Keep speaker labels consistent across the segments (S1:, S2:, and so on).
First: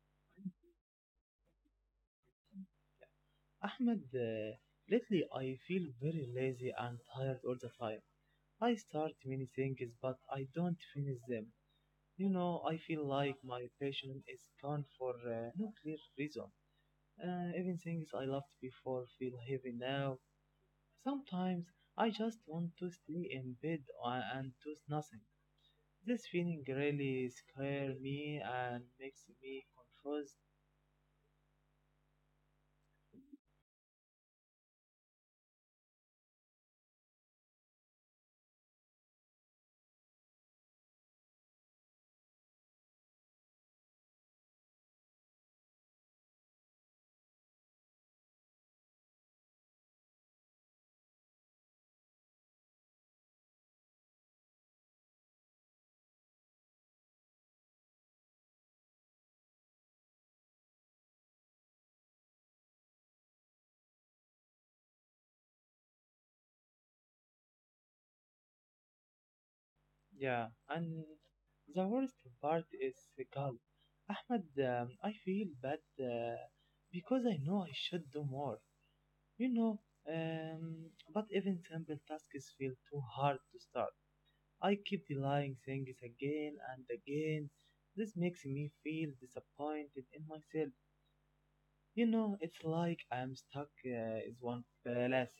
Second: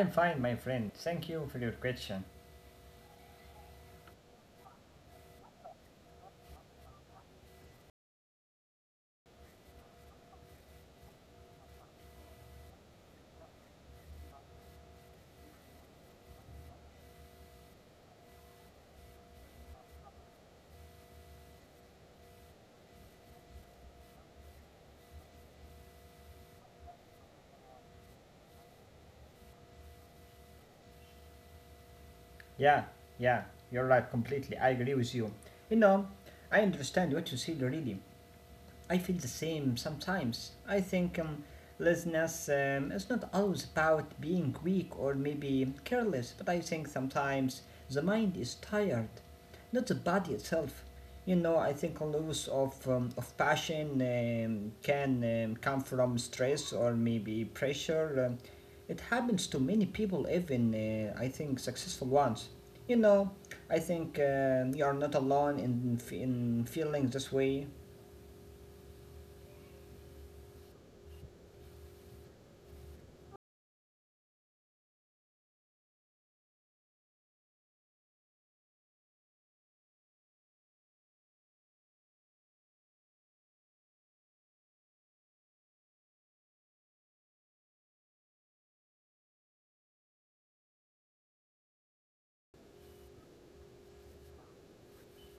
S1: am fine, my friend. Thank you for your question.
S2: Ahmed, lately I feel very lazy and tired all the time. I start many things but I don't finish them. You know, I feel like my passion is gone for no clear reason. Even things I loved before feel heavy now. Sometimes I just want to stay in bed and do nothing. This feeling really scares me and makes me confused.
S1: Yeah, yeah, you're right completely. I agree with you. You know, I understand what you said really. I feel the same sometimes. I think laziness is not always about being weak or maybe careless, but I think sometimes the mind is tired, not the body itself. You know, I think a loss of, of passion can come from stress or maybe pressure. It happens to many people, even I think successful ones. You know, I think you are not alone in feeling this way.
S2: Yeah, and the worst part is Gal. Ahmed, I feel bad because I know I should do more, you know, um, but even simple tasks feel too hard to start. I keep delaying things again and again. This makes me feel disappointed in myself. You know, it's like I'm stuck is one palace.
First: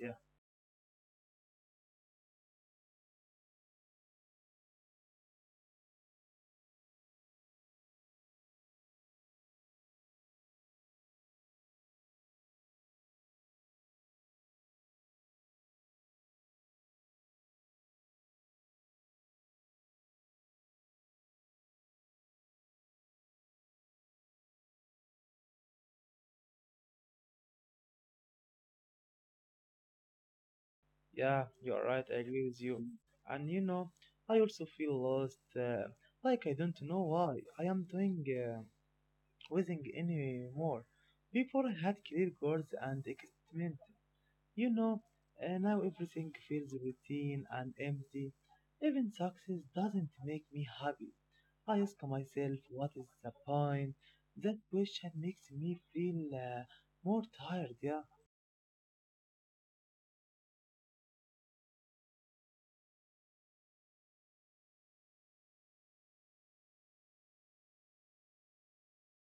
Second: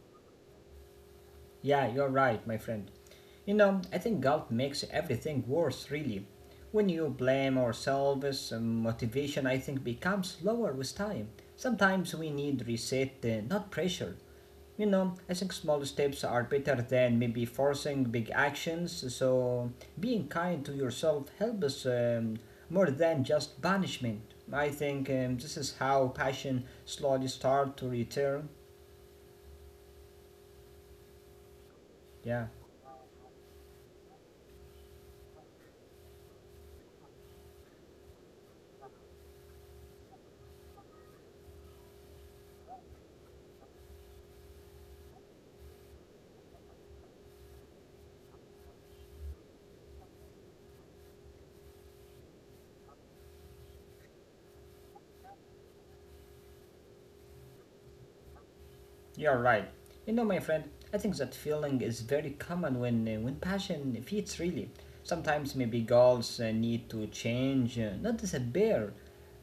S1: Yeah, you're right, my friend. You know, I think guilt makes everything worse, really. When you blame ourselves, motivation, I think, becomes lower with time. Sometimes we need reset, not pressure. You know, I think small steps are better than maybe forcing big actions, so being kind to yourself helps more than just punishment. I think this is how passion slowly starts to return.
S2: Yeah, you're right. I agree
S1: Yeah.
S2: with you. And you know, I also feel lost. Like I don't know why I am doing waiting anymore. Before I had clear goals and excitement. You know, now everything feels routine and empty. Even success doesn't make me happy. I ask myself, what is the point? That question makes me feel more tired. Yeah,
S1: You're right. You know, my friend, I think that feeling is very common when when passion fits really. Sometimes maybe goals need to change, not disappear.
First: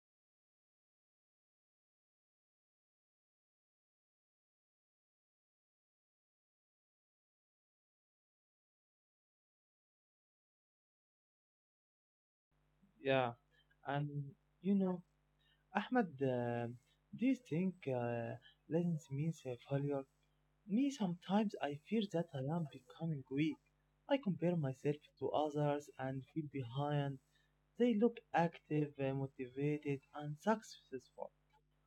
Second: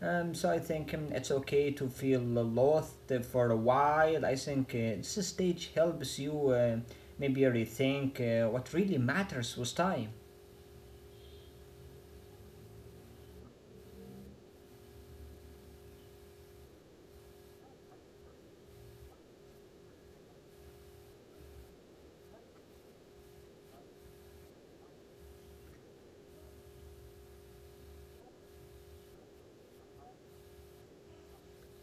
S1: So I think it's okay to feel lost for a while. I think this stage helps you maybe rethink what really matters with time.
S2: yeah, and you know. Ahmed, do you think laziness means a failure? Me, sometimes I fear that I am becoming weak. I compare myself to others and feel behind. They look active, motivated, and successful.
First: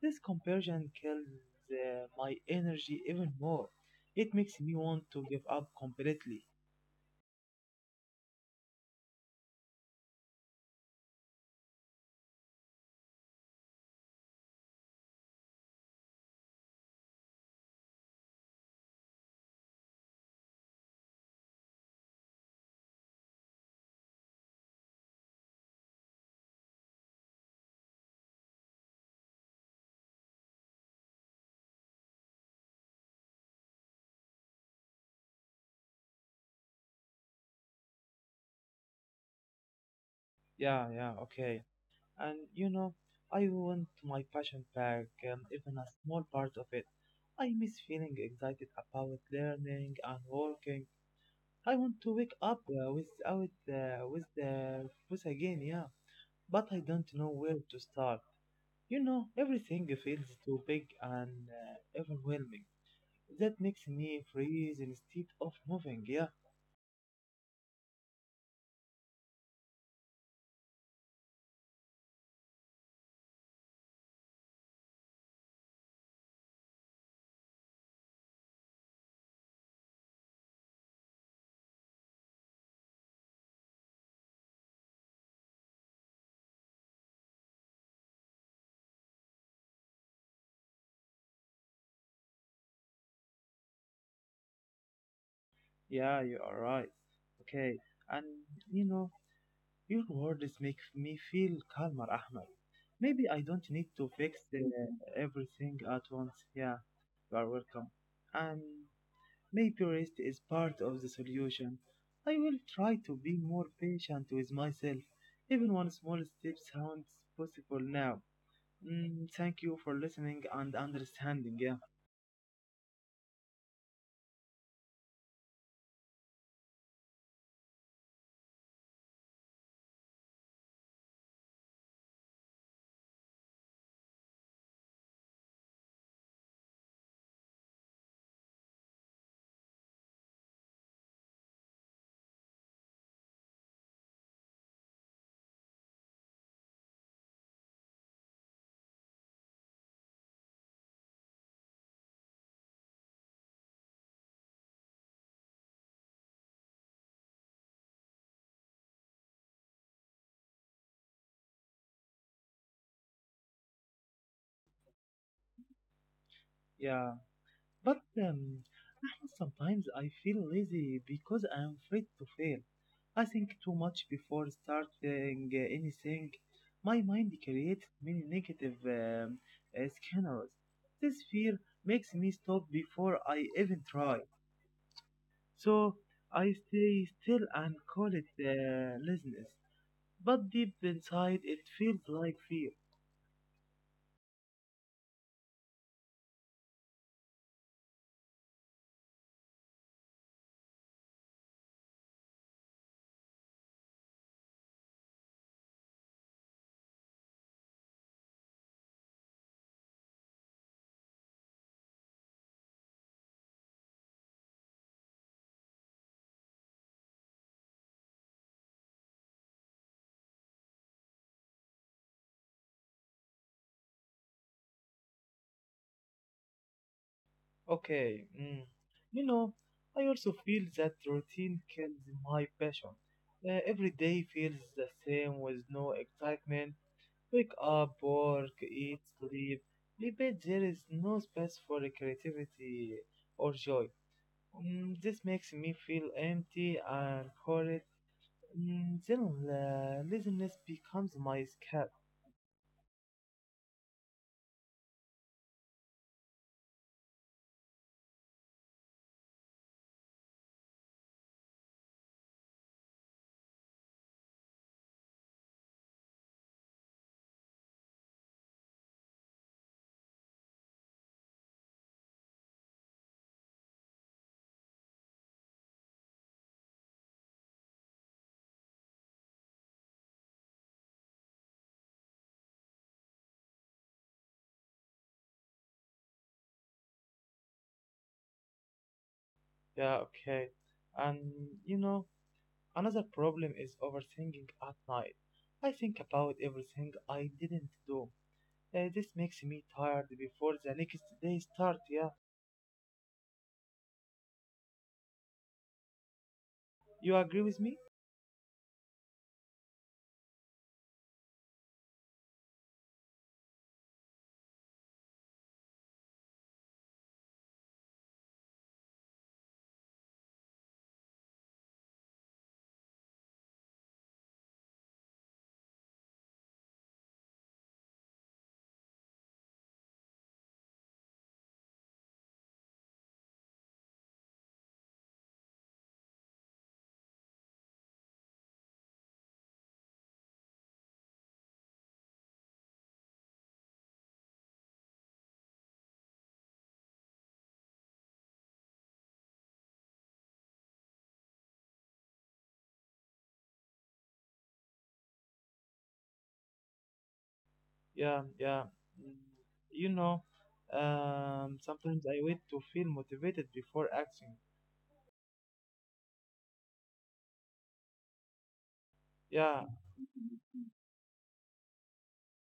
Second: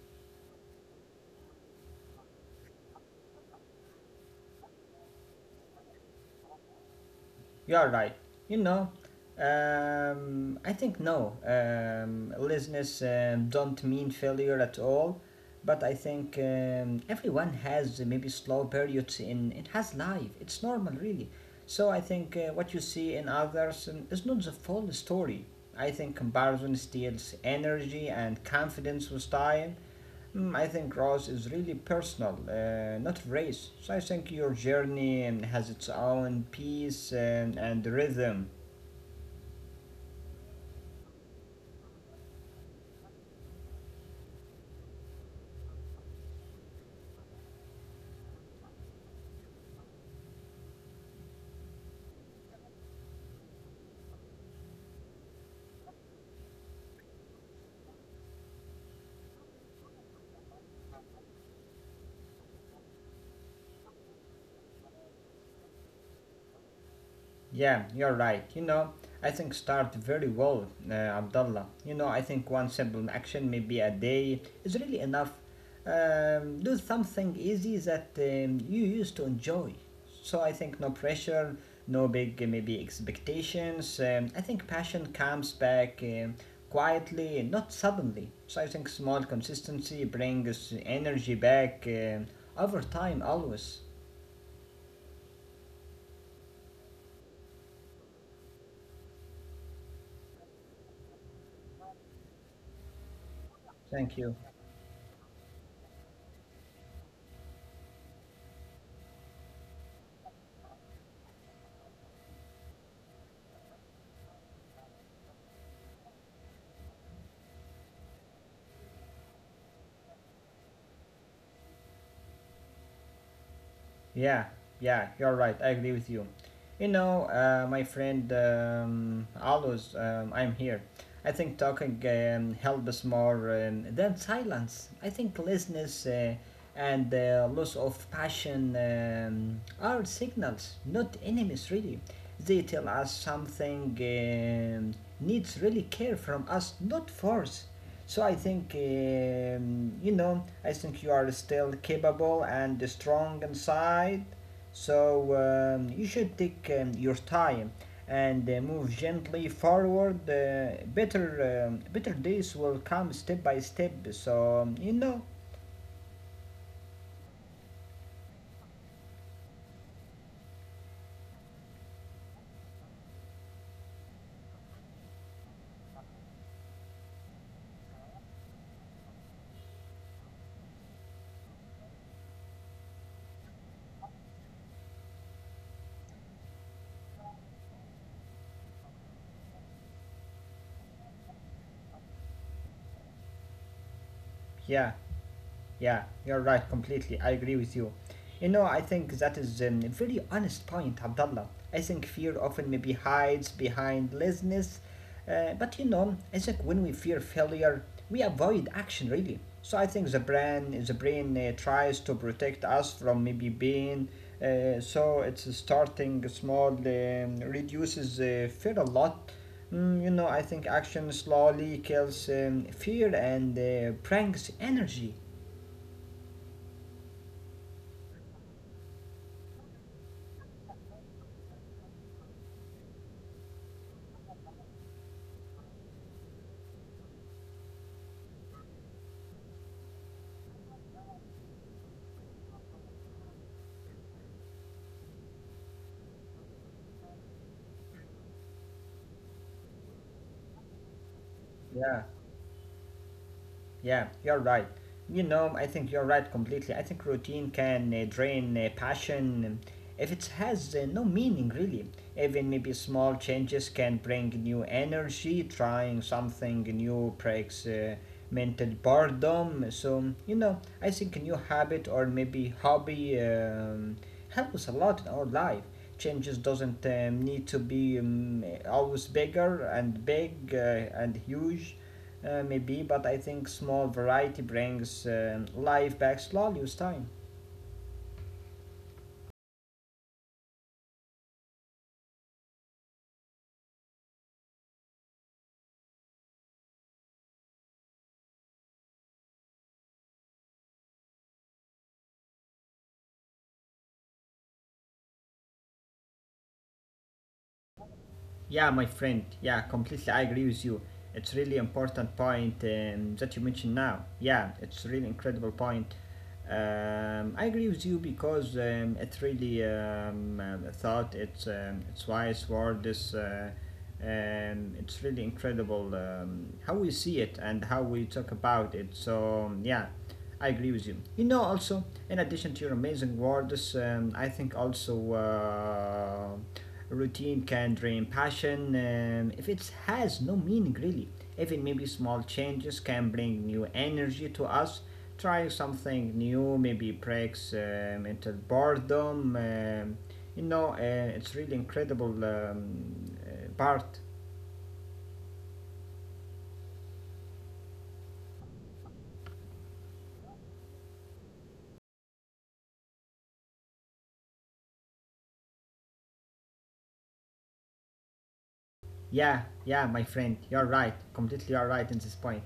S2: This comparison kills my energy even more. It makes me want to give up completely.
S1: You are right. You know, I think no. Laziness don't mean failure at all. But I think everyone has maybe slow periods in it has life. It's normal, really. So I think what you see in others is not the full story. I think comparison steals energy and confidence with time. I think growth is really personal, not race. So I think your journey has its own pace and rhythm.
S2: Yeah, yeah, okay. And you know, I want my passion back, even a small part of it. I miss feeling excited about learning and working. I want to wake up without with the voice again, yeah. But I don't know where to start. You know, everything feels too big and overwhelming. That makes me freeze instead of moving. Yeah,
S1: Yeah, you're right. You know, I think start very well, Abdullah. You know, I think one simple action, maybe a day, is really enough. Do something easy that you used to enjoy. So I think no pressure, no big maybe expectations. I think passion comes back quietly, not suddenly. So I think small consistency brings energy back over time, always.
S2: yeah, you are right. Okay, and you know, your words make me feel calmer, Ahmed. Maybe I don't need to
S1: Thank
S2: fix
S1: you.
S2: everything at once. Yeah, you are welcome. And maybe rest is part of the solution. I will try to be more patient with myself. Even one small step sounds possible now. Mm, thank you for listening and understanding. Yeah,
S1: Yeah, yeah, you're right. I agree with you. You know, my friend, always, I'm here. I think talking helps more than silence. I think laziness and loss of passion are signals, not enemies, really. They tell us something needs really care from us, not force. So I think you know, I think you are still capable and strong inside. So you should take your time and move gently forward. Better days will come step by step. So you know,
S2: yeah. But Ahmed, sometimes I feel lazy because I'm afraid to fail. I think too much before starting anything. My mind creates many negative scenarios. This fear makes me stop before I even try. So I stay still and call it laziness. But deep inside, it feels like fear.
S1: yeah. Yeah, you're right completely. I agree with you. You know, I think that is a very honest point, Abdullah. I think fear often maybe hides behind laziness, but you know, I think when we fear failure, we avoid action really. So I think the brain tries to protect us from maybe pain. So it's starting small, reduces fear a lot. You know, I think action slowly kills fear and brings energy.
S2: Okay, mm. You know, I also feel that routine kills my passion. Every day feels the same with no excitement. Wake up, work, eat, sleep. Maybe there is no space for creativity or joy. Mm, this makes me feel empty and horrid. Mm, then laziness becomes my escape.
S1: Yeah, yeah, you're right. You know, I think you're right completely. I think routine can drain passion if it has no meaning, really. Even maybe small changes can bring new energy. Trying something new breaks mental boredom. So you know, I think a new habit or maybe hobby helps a lot in our life. Changes doesn't need to be always bigger and big and huge. Maybe, but I think small variety brings life back slowly with time.
S2: Yeah, okay. And you know, another problem is overthinking at night. I think about everything I didn't do. This makes me tired before the next day starts. Yeah, you agree with me?
S1: Yeah, my friend. Yeah, completely. I agree with you. It's really important point that you mentioned now. Yeah, it's really incredible point. I agree with you because it really I thought it's wise word. This it's really incredible how we see it and how we talk about it. So yeah. I agree with you. You know, also, in addition to your amazing words, I think also routine can drain passion if it has no meaning really. Even maybe small changes can bring new energy to us. Trying something new maybe breaks into boredom. You know, it's really incredible part.
S2: Yeah, yeah. Mm. You know, sometimes I wait to feel motivated before acting.
S1: Yeah,
S2: Yeah,
S1: yeah, my friend, you're right. Completely, you're right in this point.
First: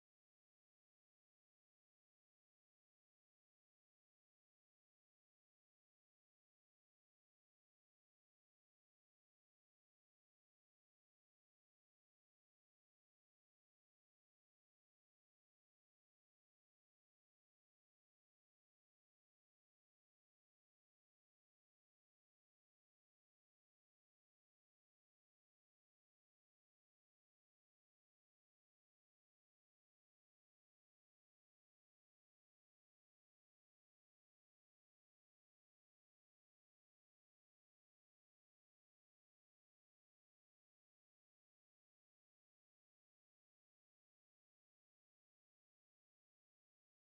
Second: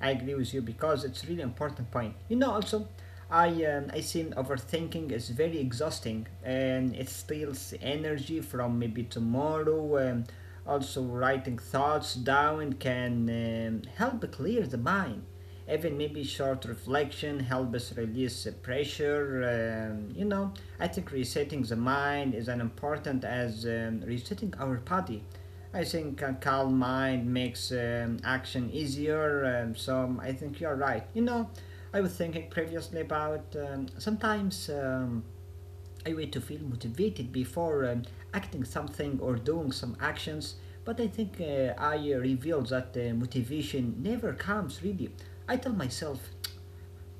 S1: I agree with you because it's really important point. You know, also, I I seen overthinking is very exhausting and it steals energy from maybe tomorrow. Also, writing thoughts down can help clear the mind. Even maybe short reflection help us release the pressure. You know, I think resetting the mind is as important as resetting our body. I think a calm mind makes action easier, so I think you're right. You know, I was thinking previously about sometimes I wait to feel motivated before acting something or doing some actions, but I think I revealed that motivation never comes really. I tell myself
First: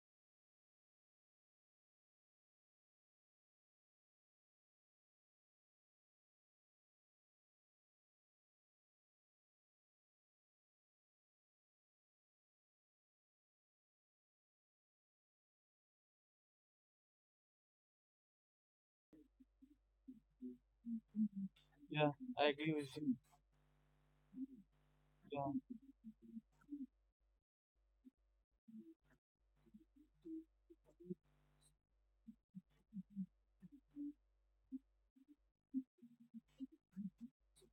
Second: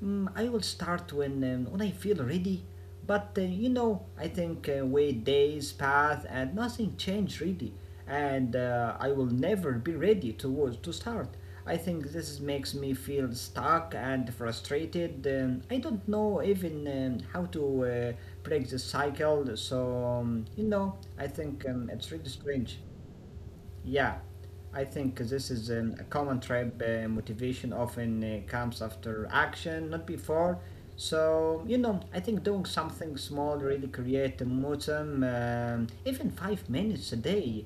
S1: I will start when when I feel ready. But you know, I think wait days pass and nothing changed really, and I will never be ready to start. I think makes me feel stuck and frustrated. I don't know even how to break the cycle. So you know, I think
S2: yeah,
S1: it's really
S2: I agree
S1: strange.
S2: with you.
S1: Yeah, I think this
S2: Yeah.
S1: is a common trap. Motivation often comes after action, not before. So, you know, I think doing something small really create a momentum, even 5 minutes a day,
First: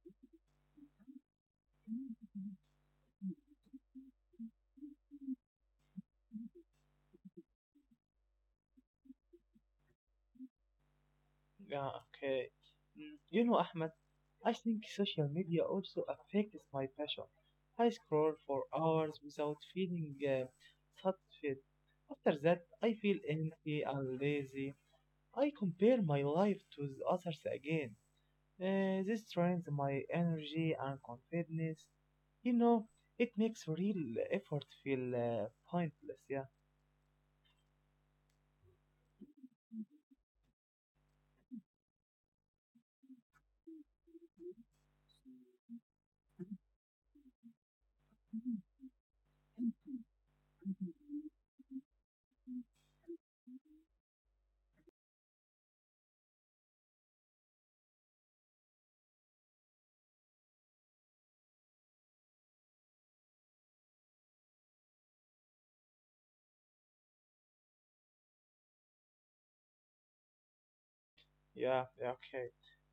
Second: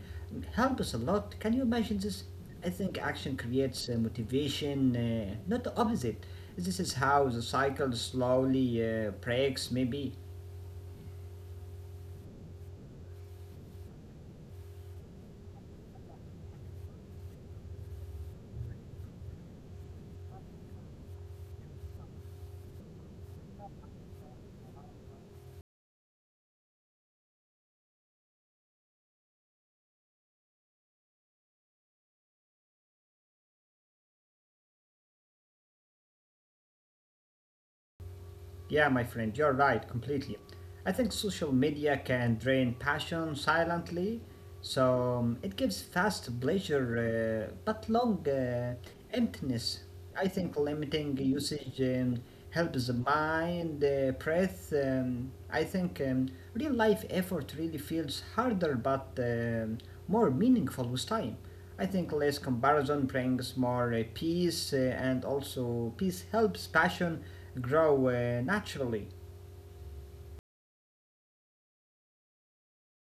S1: helps a lot. Can you imagine this? I think action creates motivation, not the opposite. This is how the cycle slowly breaks, maybe.
S2: Yeah, okay. Mm. You know, Ahmed, I think social media also affects my passion. I scroll for hours without feeling satisfied. After that, I feel empty and lazy. I compare my life to the others again. This drains my energy and confidence. You know, it makes real effort feel pointless. Yeah,
S1: Yeah, my friend, you're right, completely. I think social media can drain passion silently, so it gives fast pleasure but long emptiness. I think limiting usage helps the mind, breath. I think real life effort really feels harder but more meaningful with time. I think less comparison brings more peace, and also peace helps passion grow naturally.
S2: yeah, yeah. Okay.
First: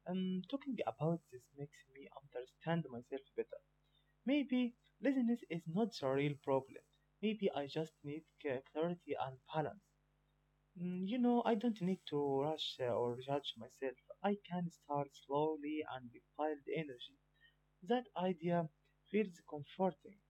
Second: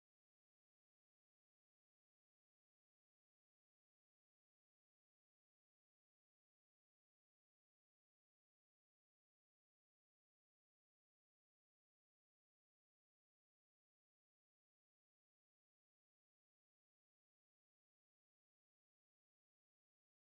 S2: Talking about this makes me understand myself better. Maybe laziness is not the real problem. Maybe I just need clarity and balance. Mm. You know, I don't need to rush or judge myself. I can start slowly and build energy. That idea feels comforting.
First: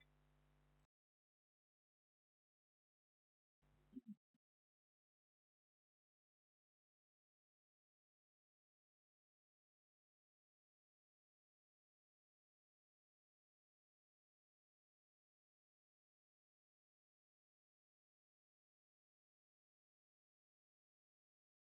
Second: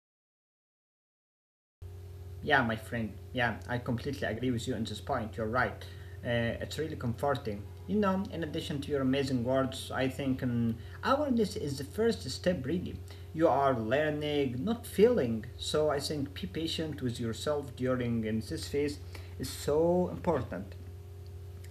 S1: Yeah, my friend. Yeah, I completely agree with you on this point. You're right. It's really comforting. You know, in addition to your amazing words, I think awareness is the first step, really. You are learning, not feeling. So I think be patient with yourself during this phase is so important.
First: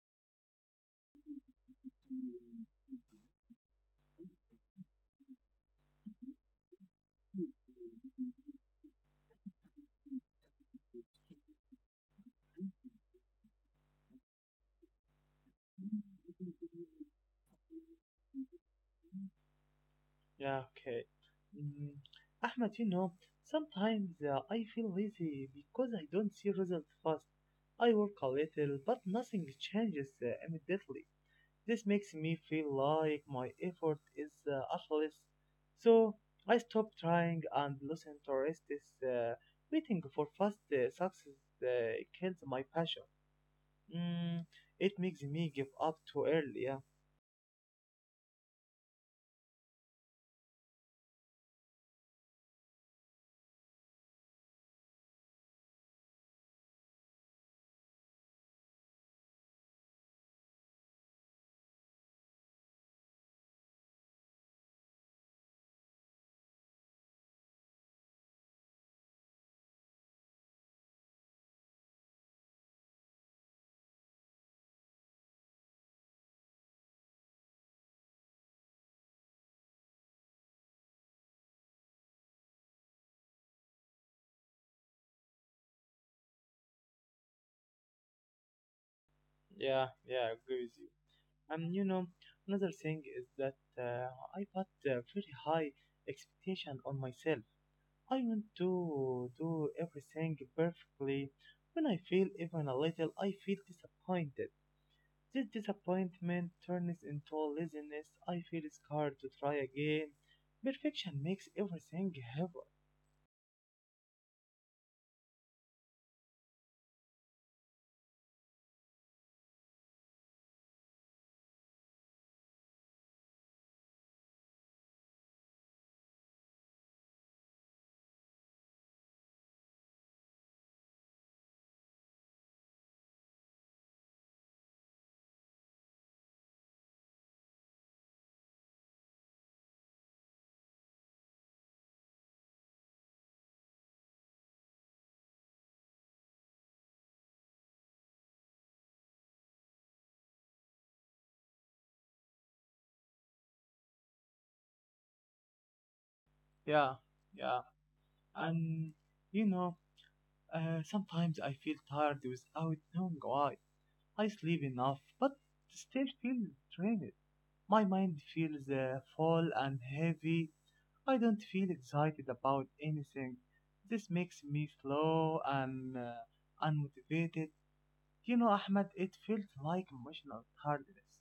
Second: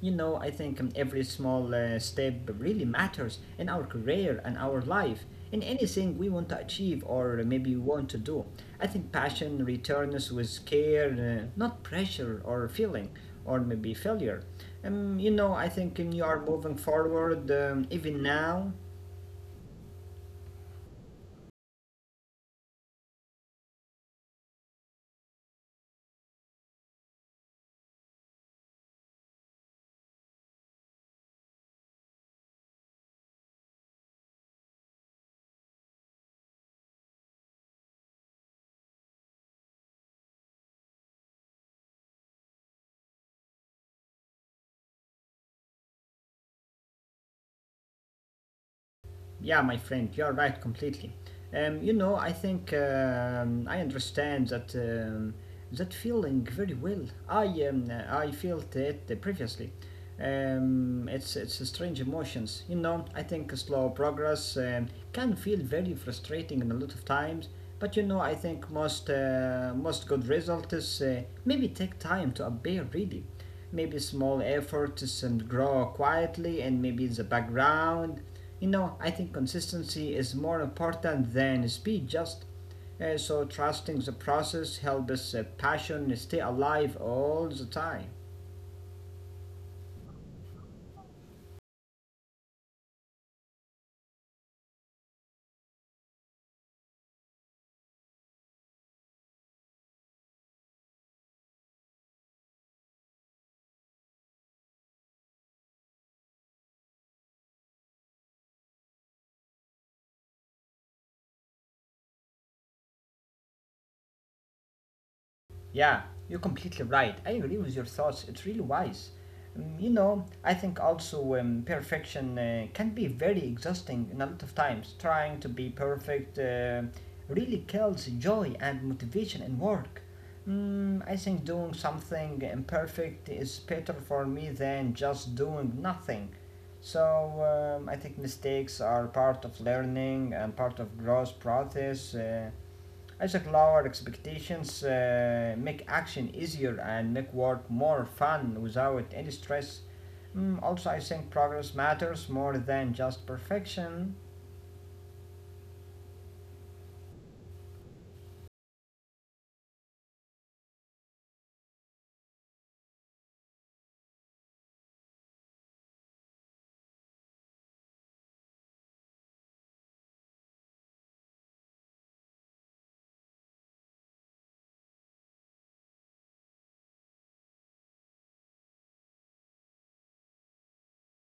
S1: You know, I think every small step really matters in our career and our life, in anything we want to achieve or maybe want to do. I think passion returns with care, not pressure or feeling or maybe failure. You know, I think you are moving forward even now.
S2: Yeah, okay. Mm. Ahmed, you know, sometimes I feel lazy because I don't see results fast. I work a little, but nothing changes immediately. This makes me feel like my effort is useless. So I stop trying and listen to rest uh, waiting for fast success kills my passion. Mm, it makes me give up too early. Yeah,
S1: Yeah, my friend, you're right completely. You know, I think I understand that that feeling very well. I felt it previously. It's a strange emotions. You know, I think slow progress can feel very frustrating in a lot of times. But you know, I think most good results maybe take time to appear really maybe a small efforts and grow quietly and maybe in the background. You know, I think consistency is more important than speed just. So trusting the process helps us passion stay alive all the time.
S2: yeah, yeah. I agree with you. And you know, another thing is that I put very high expectation on myself. I want to do everything perfectly. When I fail even a little, I feel disappointed. This disappointment turns into laziness. I feel scared to try again. Perfection makes everything heavy.
S1: Yeah, you're completely right. I agree with your thoughts. It's really wise. You know, I think also perfection can be very exhausting in a lot of times. Trying to be perfect really kills joy and motivation in work. I think doing something imperfect is better for me than just doing nothing. So I think mistakes are part of learning and part of growth process. I think lower expectations make action easier and make work more fun without any stress. Also, I think progress matters more than just perfection.
S2: Yeah, yeah. And you know, sometimes I feel tired without knowing why. I sleep enough, but still feel drained. My mind feels full and heavy. I don't feel excited about anything. This makes me slow and unmotivated. You know, Ahmed, it felt like emotional hardness.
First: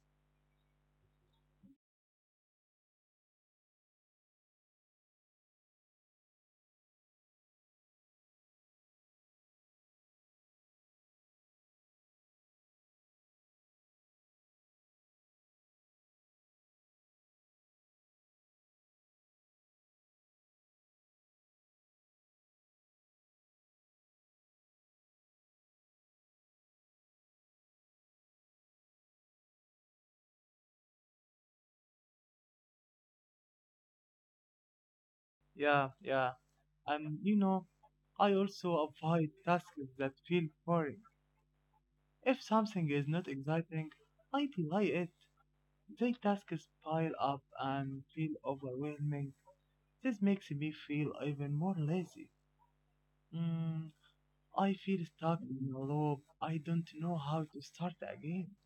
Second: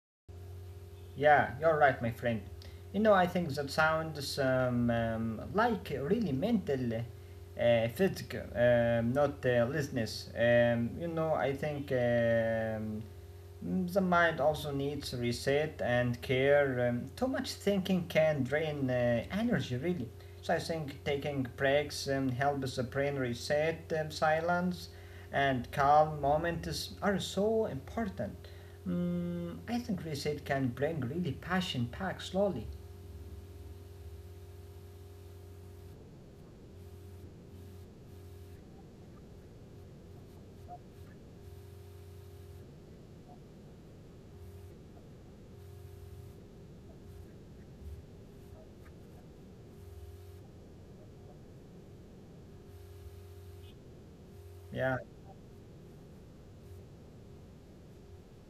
S1: Yeah, you're right, my friend. You know, I think that sounds like really mental physical, not listeners. You know, I think the mind also needs reset and care. Too much thinking can drain energy, really. So I think taking breaks helps the brain reset, silence, and calm moments are so important. I think reset can bring really passion back slowly.
S2: Yeah, yeah. And you know, I also avoid tasks that feel boring. If something is not exciting, I delay it. The tasks pile up and feel overwhelming. This makes me feel even more lazy. Mm, I feel
S1: Yeah,
S2: stuck in a loop. I don't know how to start again.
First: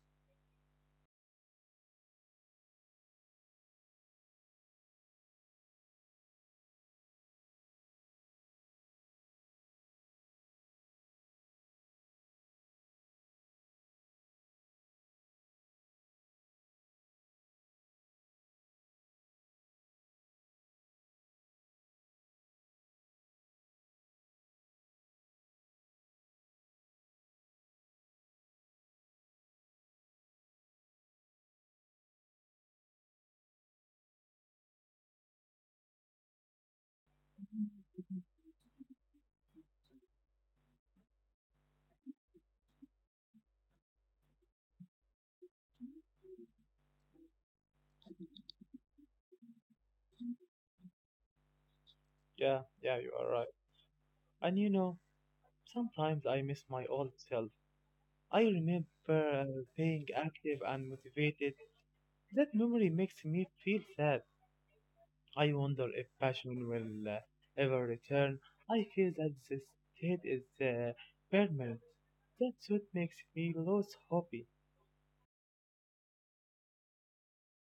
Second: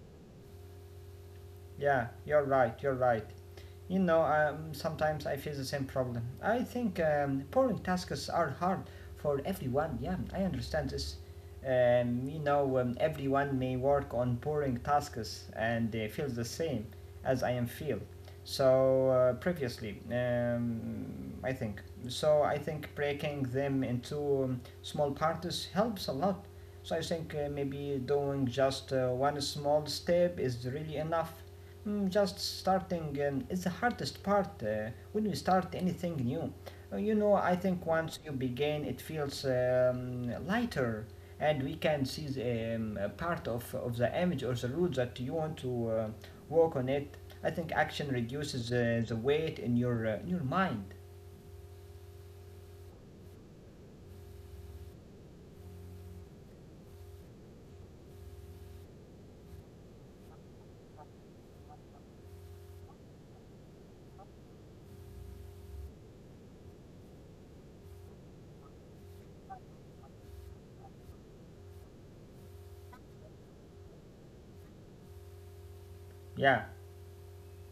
S1: yeah, you're right, you're right. You know, sometimes I face the same problem. I think boring tasks are hard for everyone. Yeah, I understand this. Everyone may work on boring tasks and they feel the same as I am feel. So previously, I think. So I think breaking them into small parts helps a lot. So I think maybe doing just one small step is really enough. Mm, just starting is the hardest part when you start anything new. You know, I think once you begin, it feels lighter, and we can see a part of the image or the route that you want to work on it. I think action reduces the weight in your mind.
S2: Yeah, yeah, you are right. And you know, sometimes I miss my old self. I remember being active and motivated. That memory makes me feel sad. I wonder if passion will ever return. I feel that this state is permanent. That's what makes me lose hope.
S1: Yeah.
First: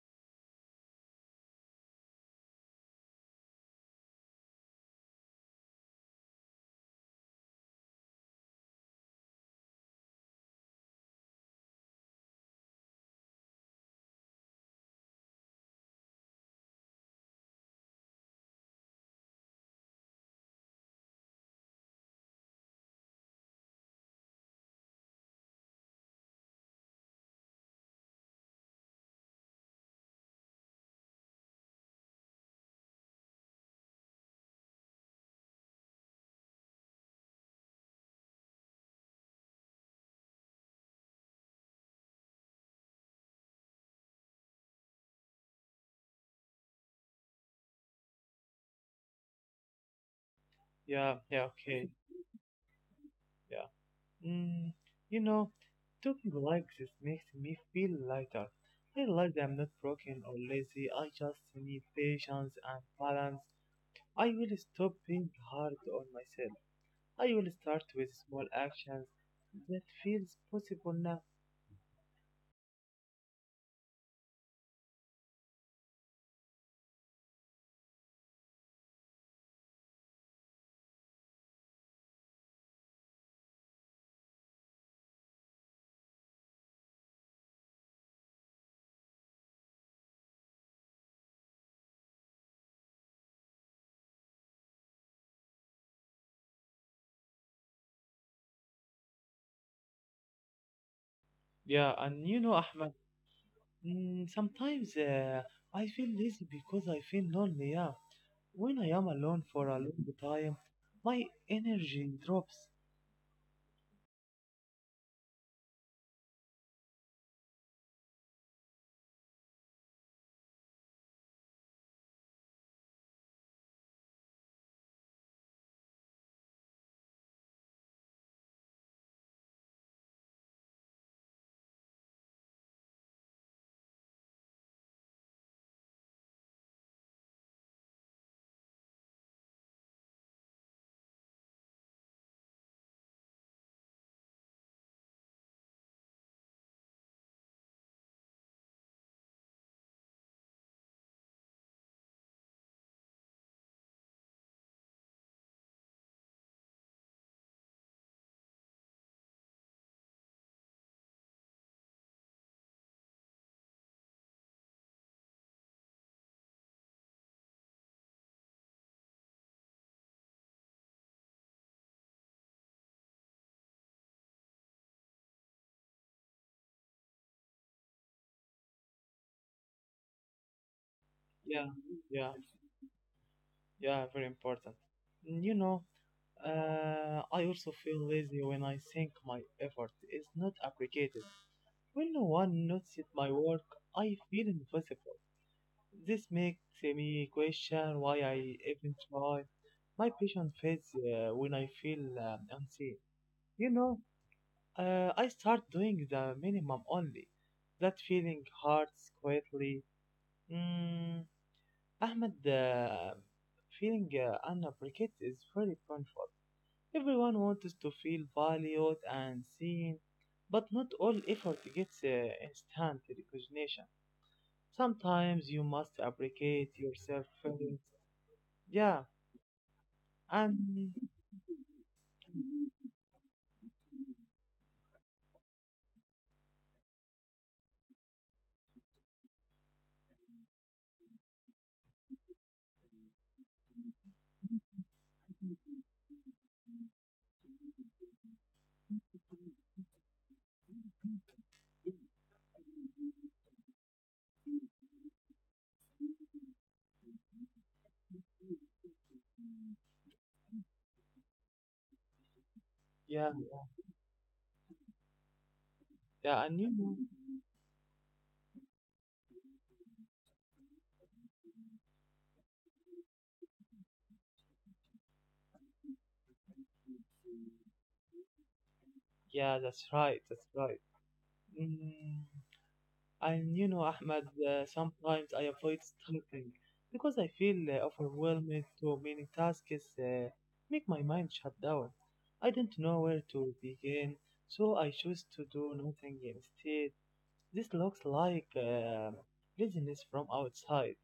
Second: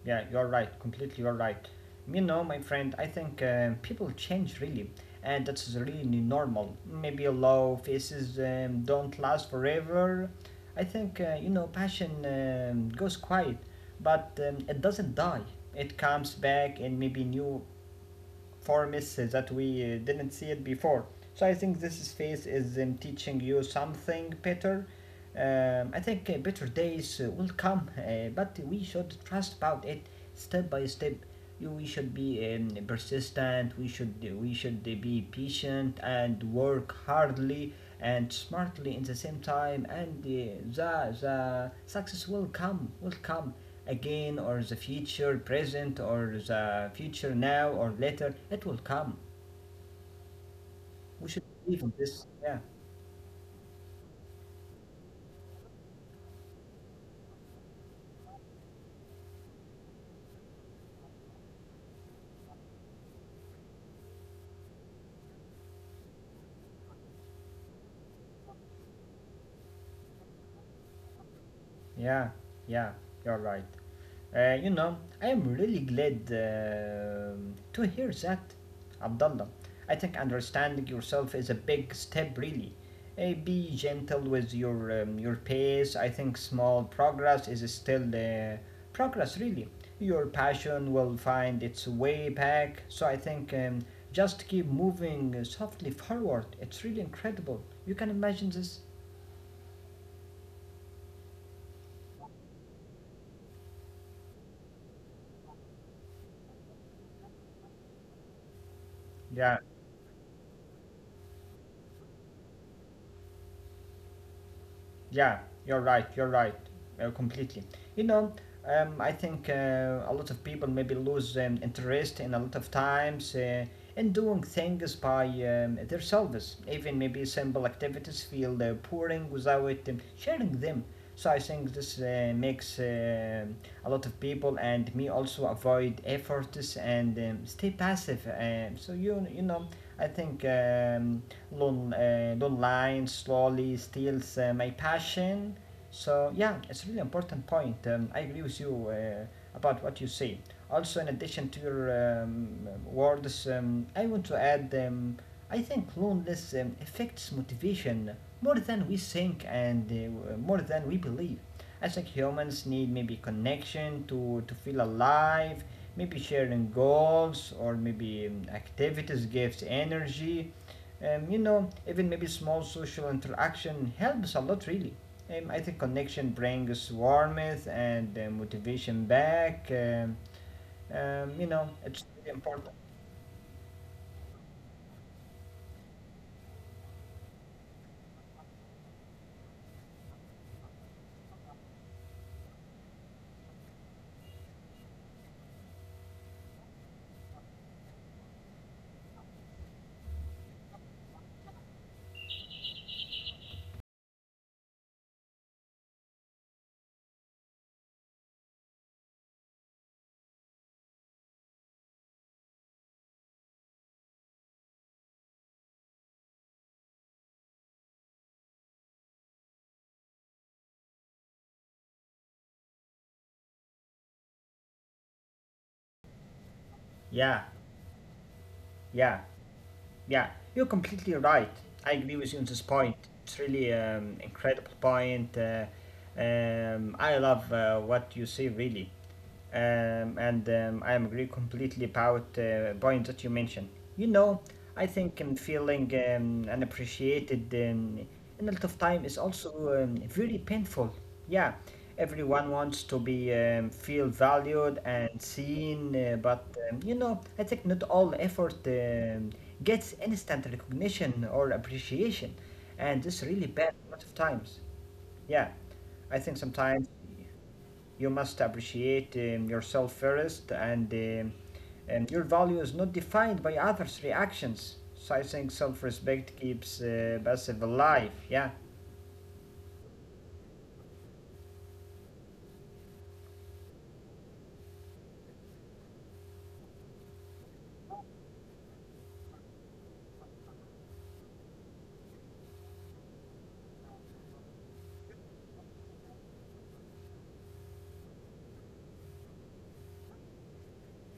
S1: Yeah, you're right. Completely, you're right. You know, my friend, I think people change really, and that's really normal. Maybe low faces don't last forever. I think you know, passion goes quiet, but it doesn't die. It comes back in maybe new for misses that we didn't see it before. So I think this phase is teaching you something better. I think better days will come, but we should trust about it step by step. You, we should be persistent. We should be patient and work hardly and smartly in the same time. And the success will come again or the future present or the future now or later it will come.
S2: Yeah,
S1: We
S2: yeah,
S1: should
S2: okay,
S1: believe in this. Yeah,
S2: yeah. Mm, you know, talking like this makes me feel lighter. I like that I'm not broken or lazy. I just need patience and balance. I will stop being hard on myself. I will start with small actions that feels possible now.
S1: yeah, yeah, you're right. You know, I am really glad to hear that, Abdullah. I think understanding yourself is a big step, really. Be gentle with your your pace. I think small progress is still progress, really. Your passion will find its way back. So I think just keep moving softly forward. It's really incredible. You can imagine this.
S2: Yeah, and you know, Ahmed, mm, sometimes I feel lazy because I feel lonely. Yeah, when I am alone
S1: Yeah.
S2: for a long time, my energy drops.
S1: Yeah, you're right. You're right. Completely. You know, I think a lot of people maybe lose interest in a lot of times in doing things by themselves. Even maybe simple activities feel boring without sharing them. So I think this makes a lot of people and me also avoid efforts and stay passive. So you know, I think. Don't line slowly steals my passion. So yeah, it's a really important point. I agree with you about what you say. Also, in addition to your words, I want to add. I think loneliness affects motivation more than we think and more than we believe. I think humans need maybe connection to feel alive, maybe sharing goals or maybe activities gives energy. You know, even maybe small social interaction helps a lot, really. I think connection brings warmth and motivation back. You know,
S2: Yeah,
S1: it's really
S2: yeah,
S1: important.
S2: yeah, very important. Mm. You know, I also feel lazy when I think my effort is not appreciated. When no one notices my work, I feel invisible. This makes me question why I even try. My patience fades when I feel unseen. You know, I start doing the minimum only. That feeling hurts quietly. Mm. Ahmed, feeling unappreciated is very painful. Everyone wants to feel valued and seen, but not all effort gets instant recognition. Sometimes you must appreciate yourself
S1: Yeah,
S2: first. Yeah,
S1: yeah. Yeah, you're
S2: and
S1: completely right. I agree with you on this point. It's really incredible point. I love what you say really, and I agree completely about point that you mentioned. You know, I think feeling unappreciated in a lot of time is also very painful. Yeah, everyone wants to be feel valued and seen, but you know, I think not all effort gets instant recognition or appreciation, and this
S2: yeah,
S1: really bad a lot of times. Yeah, I think
S2: yeah, and you
S1: sometimes
S2: know,
S1: you must appreciate yourself first, and and your value is not defined by others' reactions. So I think self-respect keeps passive alive. Yeah,
S2: yeah, that's right, that's right. Mm, and you know, Ahmed, sometimes I avoid starting because I feel overwhelmed. Too many tasks uh, make my mind shut down. I don't know where to begin, so I choose to do nothing instead. This looks like laziness from outside,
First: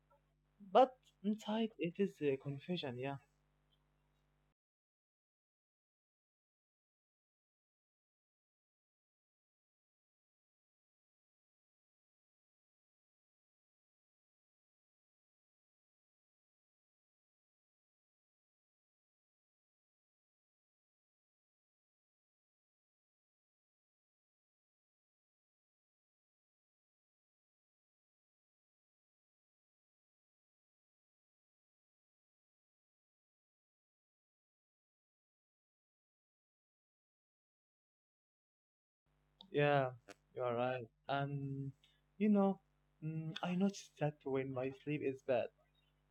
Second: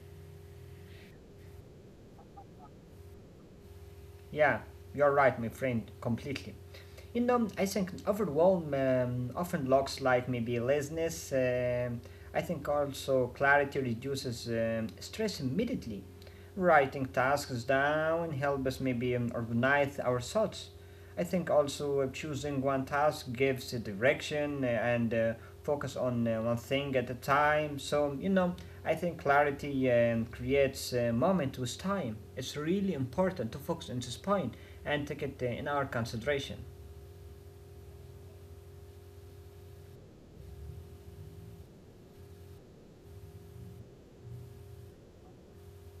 S2: but inside it is confusion, yeah.
S1: yeah, you're right, my friend, completely. You know, I think overwhelm often looks like maybe laziness. I think also clarity reduces stress immediately. Writing tasks down helps us maybe organize our thoughts. I think also choosing one task gives a direction and focus on one thing at a time. So, you know, I think clarity creates a moment with time. It's really important to focus on this point and take it in our consideration.
S2: Yeah, you're right. And you know, mm, I noticed that when my sleep is bad,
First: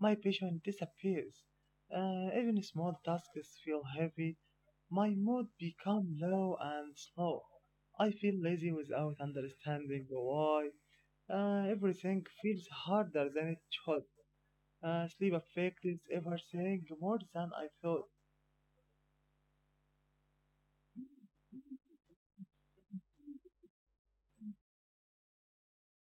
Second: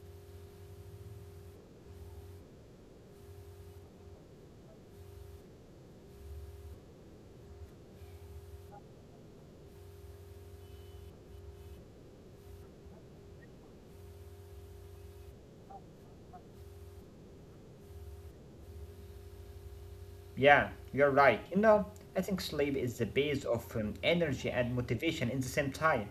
S2: my vision disappears. Even small tasks feel heavy. My mood become low and slow. I feel lazy without understanding why. Everything feels harder than it should. Sleep affects everything more than I thought.
S1: Yeah, you're right. You know, I think sleep is the base of energy and motivation in the same time.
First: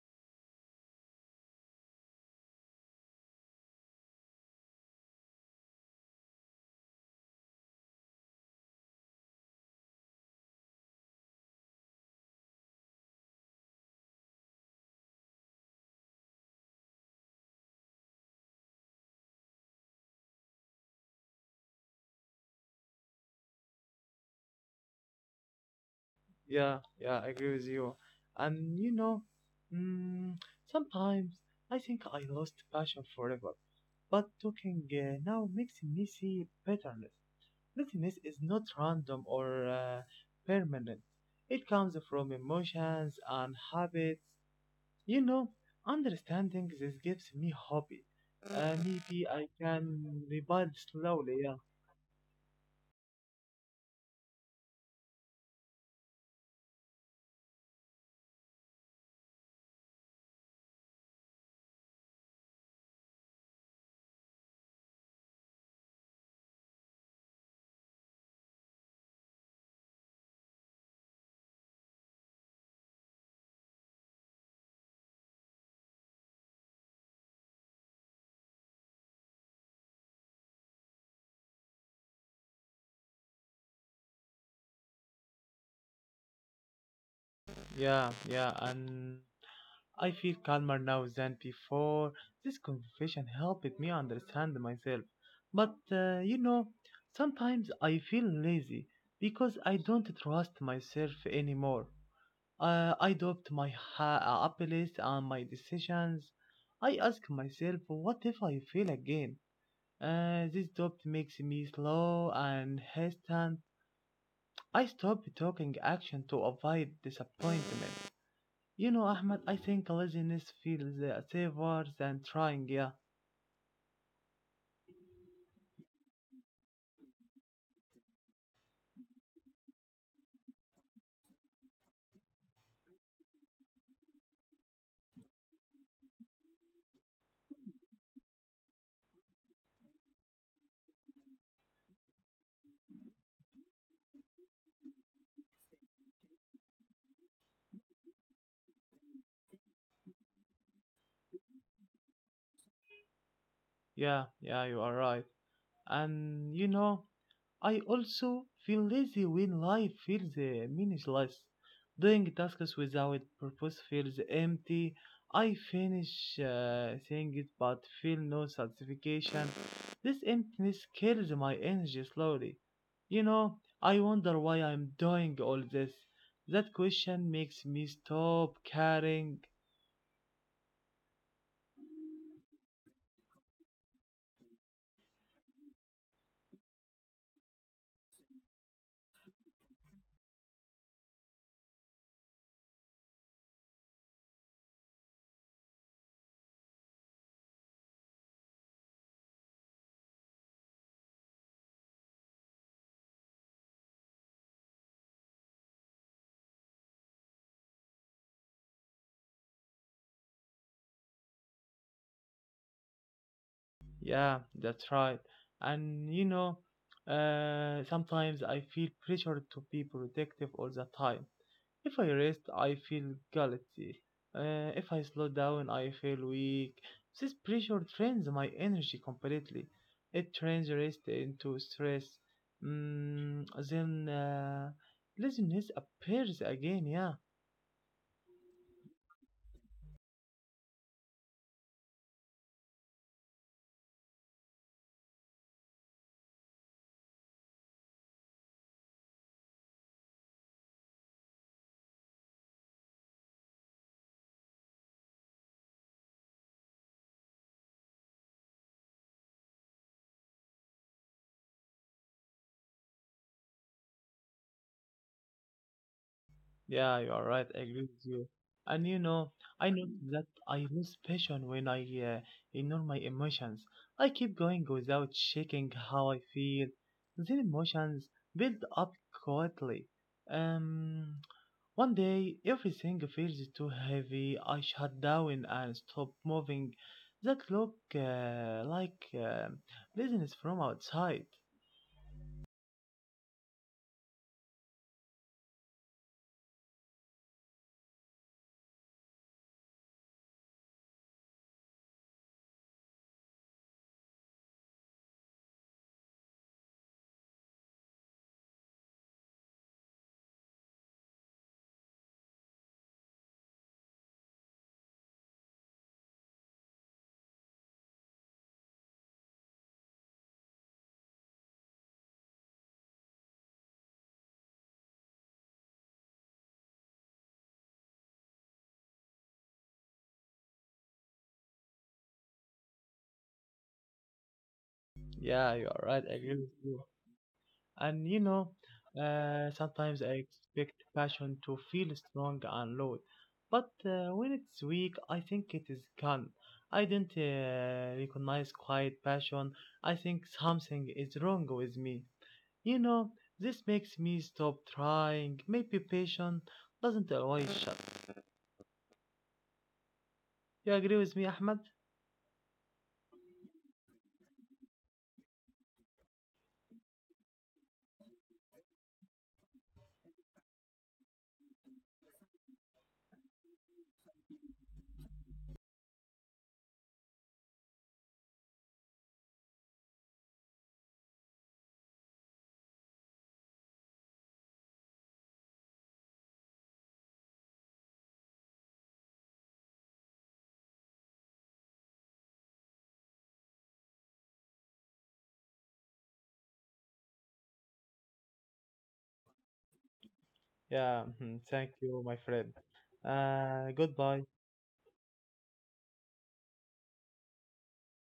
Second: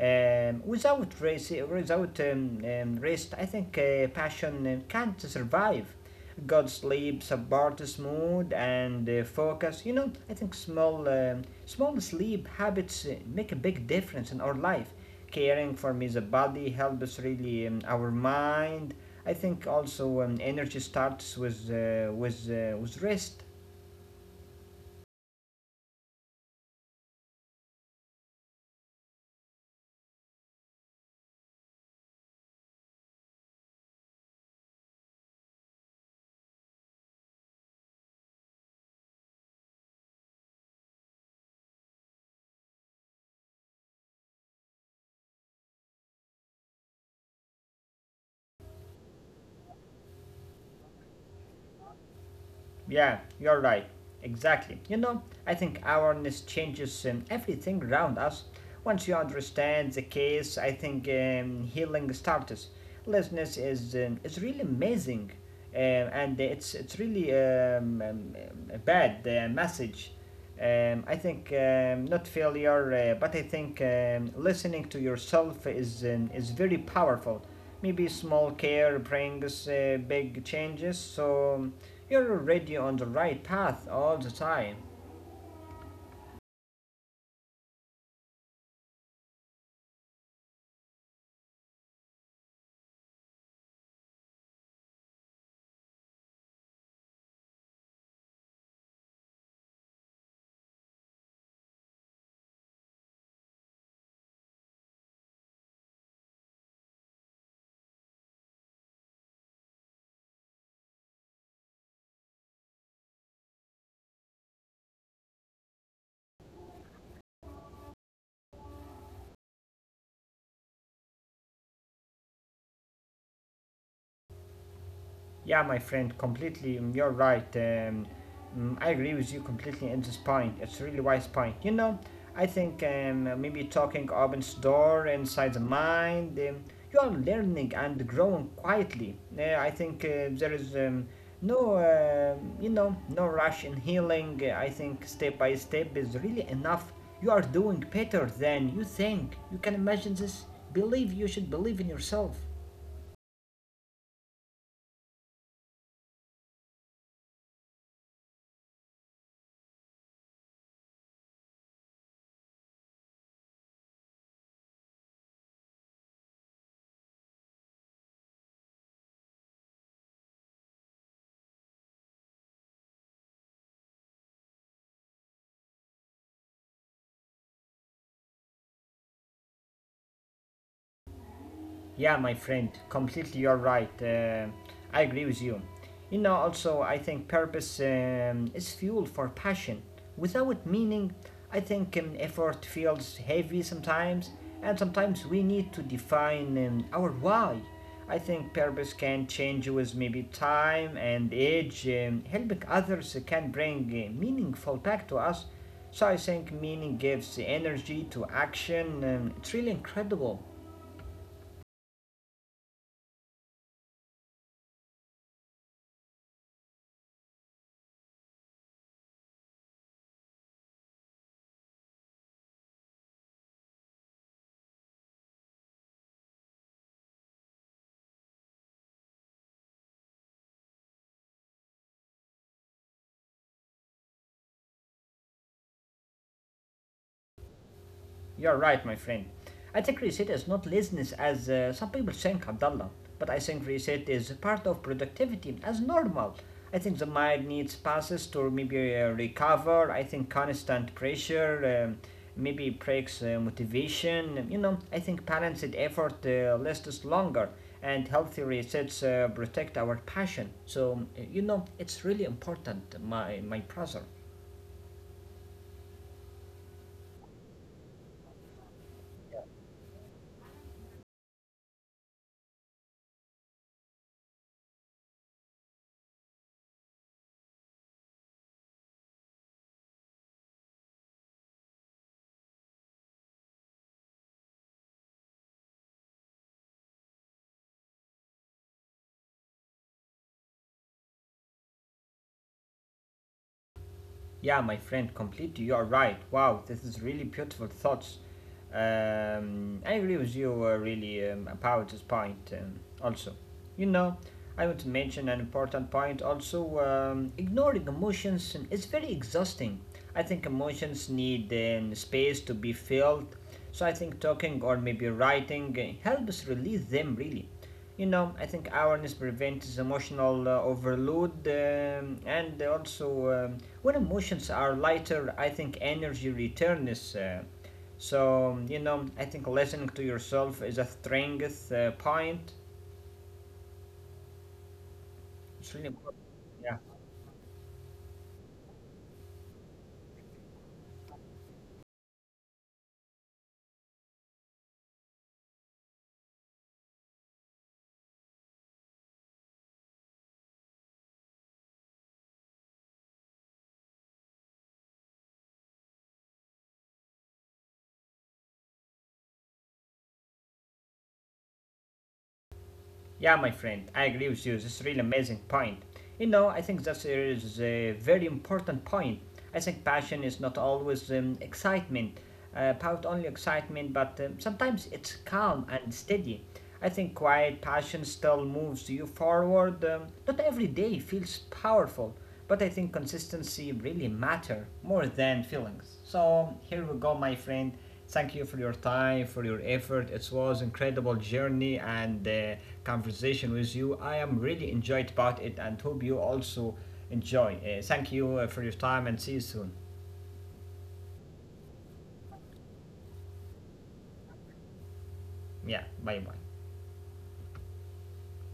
S1: Without race, without rest, I think passion can't survive. Good sleep supports mood and focus. You know, I think small sleep habits make a big difference in our life. Caring for me, the body helps really our mind. I think also energy starts with with rest.
S2: Yeah, yeah, I agree with you. And you know, mm, sometimes I think I lost passion forever. But talking now makes me see bitterness. Bitterness is not random or permanent. It comes from emotions and habits. You know, understanding this gives me hope. Maybe I can rebuild slowly. Yeah.
S1: Yeah, you're right. Exactly. You know, I think awareness changes everything around us. Once you understand the case, I think healing starts. Listeners is really amazing, and it's really um, a bad message. I think not failure, but I think listening to yourself is very powerful. Maybe small care brings big changes, so you're already on the right path all the time.
S2: Yeah, yeah, and I feel calmer now than before. This conversation helped me understand myself. But you know, sometimes I feel lazy because I don't trust myself anymore. I doubt my abilities and my decisions. I ask myself, what if I fail again? This doubt makes me slow and hesitant. I stop taking action to avoid disappointment. You know, Ahmed, I think laziness feels safer than trying. Yeah,
S1: Yeah, my friend, completely. You're right. I agree with you completely in this point. It's a really wise point. You know, I think maybe talking opens door inside the mind. You are learning and growing quietly. I think there is no, no rush in healing. I think step by step is really enough. You are doing better than you think. You can imagine this. Believe you should believe in yourself.
S2: yeah, yeah, you are right. And you know, I also feel lazy when life feels meaningless. Doing tasks without purpose feels empty. I finish things but feel no satisfaction. This emptiness kills my energy slowly. You know, I wonder why I'm doing all this. That question makes me stop caring.
S1: Yeah, my friend, completely you're right. I agree with you. You know, also, I think purpose is fuel for passion. Without meaning, I think effort feels heavy sometimes, and sometimes we need to define our why. I think purpose can change with maybe time and age. Helping others can bring meaningful back to us. So I think meaning gives energy to action. It's really incredible.
S2: Yeah, that's right. And you know, sometimes I feel pressured to be productive all the time. If I rest, I feel guilty. If I slow down, I feel weak. This pressure drains my energy completely. It turns rest into stress. Mm, then laziness appears again, yeah.
S1: You're right, my friend. I think reset is not laziness as some people think, Abdullah, but I think reset is part of productivity as normal. I think the mind needs passes to maybe recover. I think constant pressure maybe breaks motivation. You know, I think balanced effort lasts longer and healthy resets protect our passion. So, you know, it's really important, my brother.
S2: Yeah, you are right. I agree with you. And you know, I noticed that I lose passion when I ignore my emotions. I keep going without checking how I feel. Then emotions build up quietly. Um, one day everything feels too heavy. I shut down and stop moving. That look like business from outside.
S1: Yeah, my friend, completely. You are right. Wow, this is really beautiful thoughts. I agree with you really about this point. Also, you know, I want to mention an important point. Also, ignoring emotions is very exhausting. I think emotions need space to be filled. So I think talking or maybe writing helps release them really. You know, I think awareness prevents emotional overload and also when emotions are lighter, I think energy returns. So, you know, I think listening to yourself is a strength point.
S2: Yeah, you
S1: It's really
S2: are right. I
S1: important.
S2: agree with
S1: Yeah.
S2: you. And you know, sometimes I expect passion to feel strong and loud, but when it's weak, I think it is gone. I didn't recognize quiet passion. I think something is wrong with me. You know, this makes me stop trying. Maybe passion doesn't always shut. You agree with me, Ahmed?
S1: Yeah, my friend, I agree with you. This is really amazing point. You know, I think that is a very important point. I think passion is not always excitement, about only excitement, but sometimes it's calm and steady. I think quiet passion still moves you forward. Not every day feels powerful, but I think consistency really matter more than feelings. So here we go, my friend. Thank you for your time, for your effort. It was an incredible journey and conversation with you. I am really enjoyed about it and hope you also enjoy. Thank you for your time and see you soon.
S2: Yeah, mhm, thank you, my friend. Goodbye.
S1: Yeah, bye bye.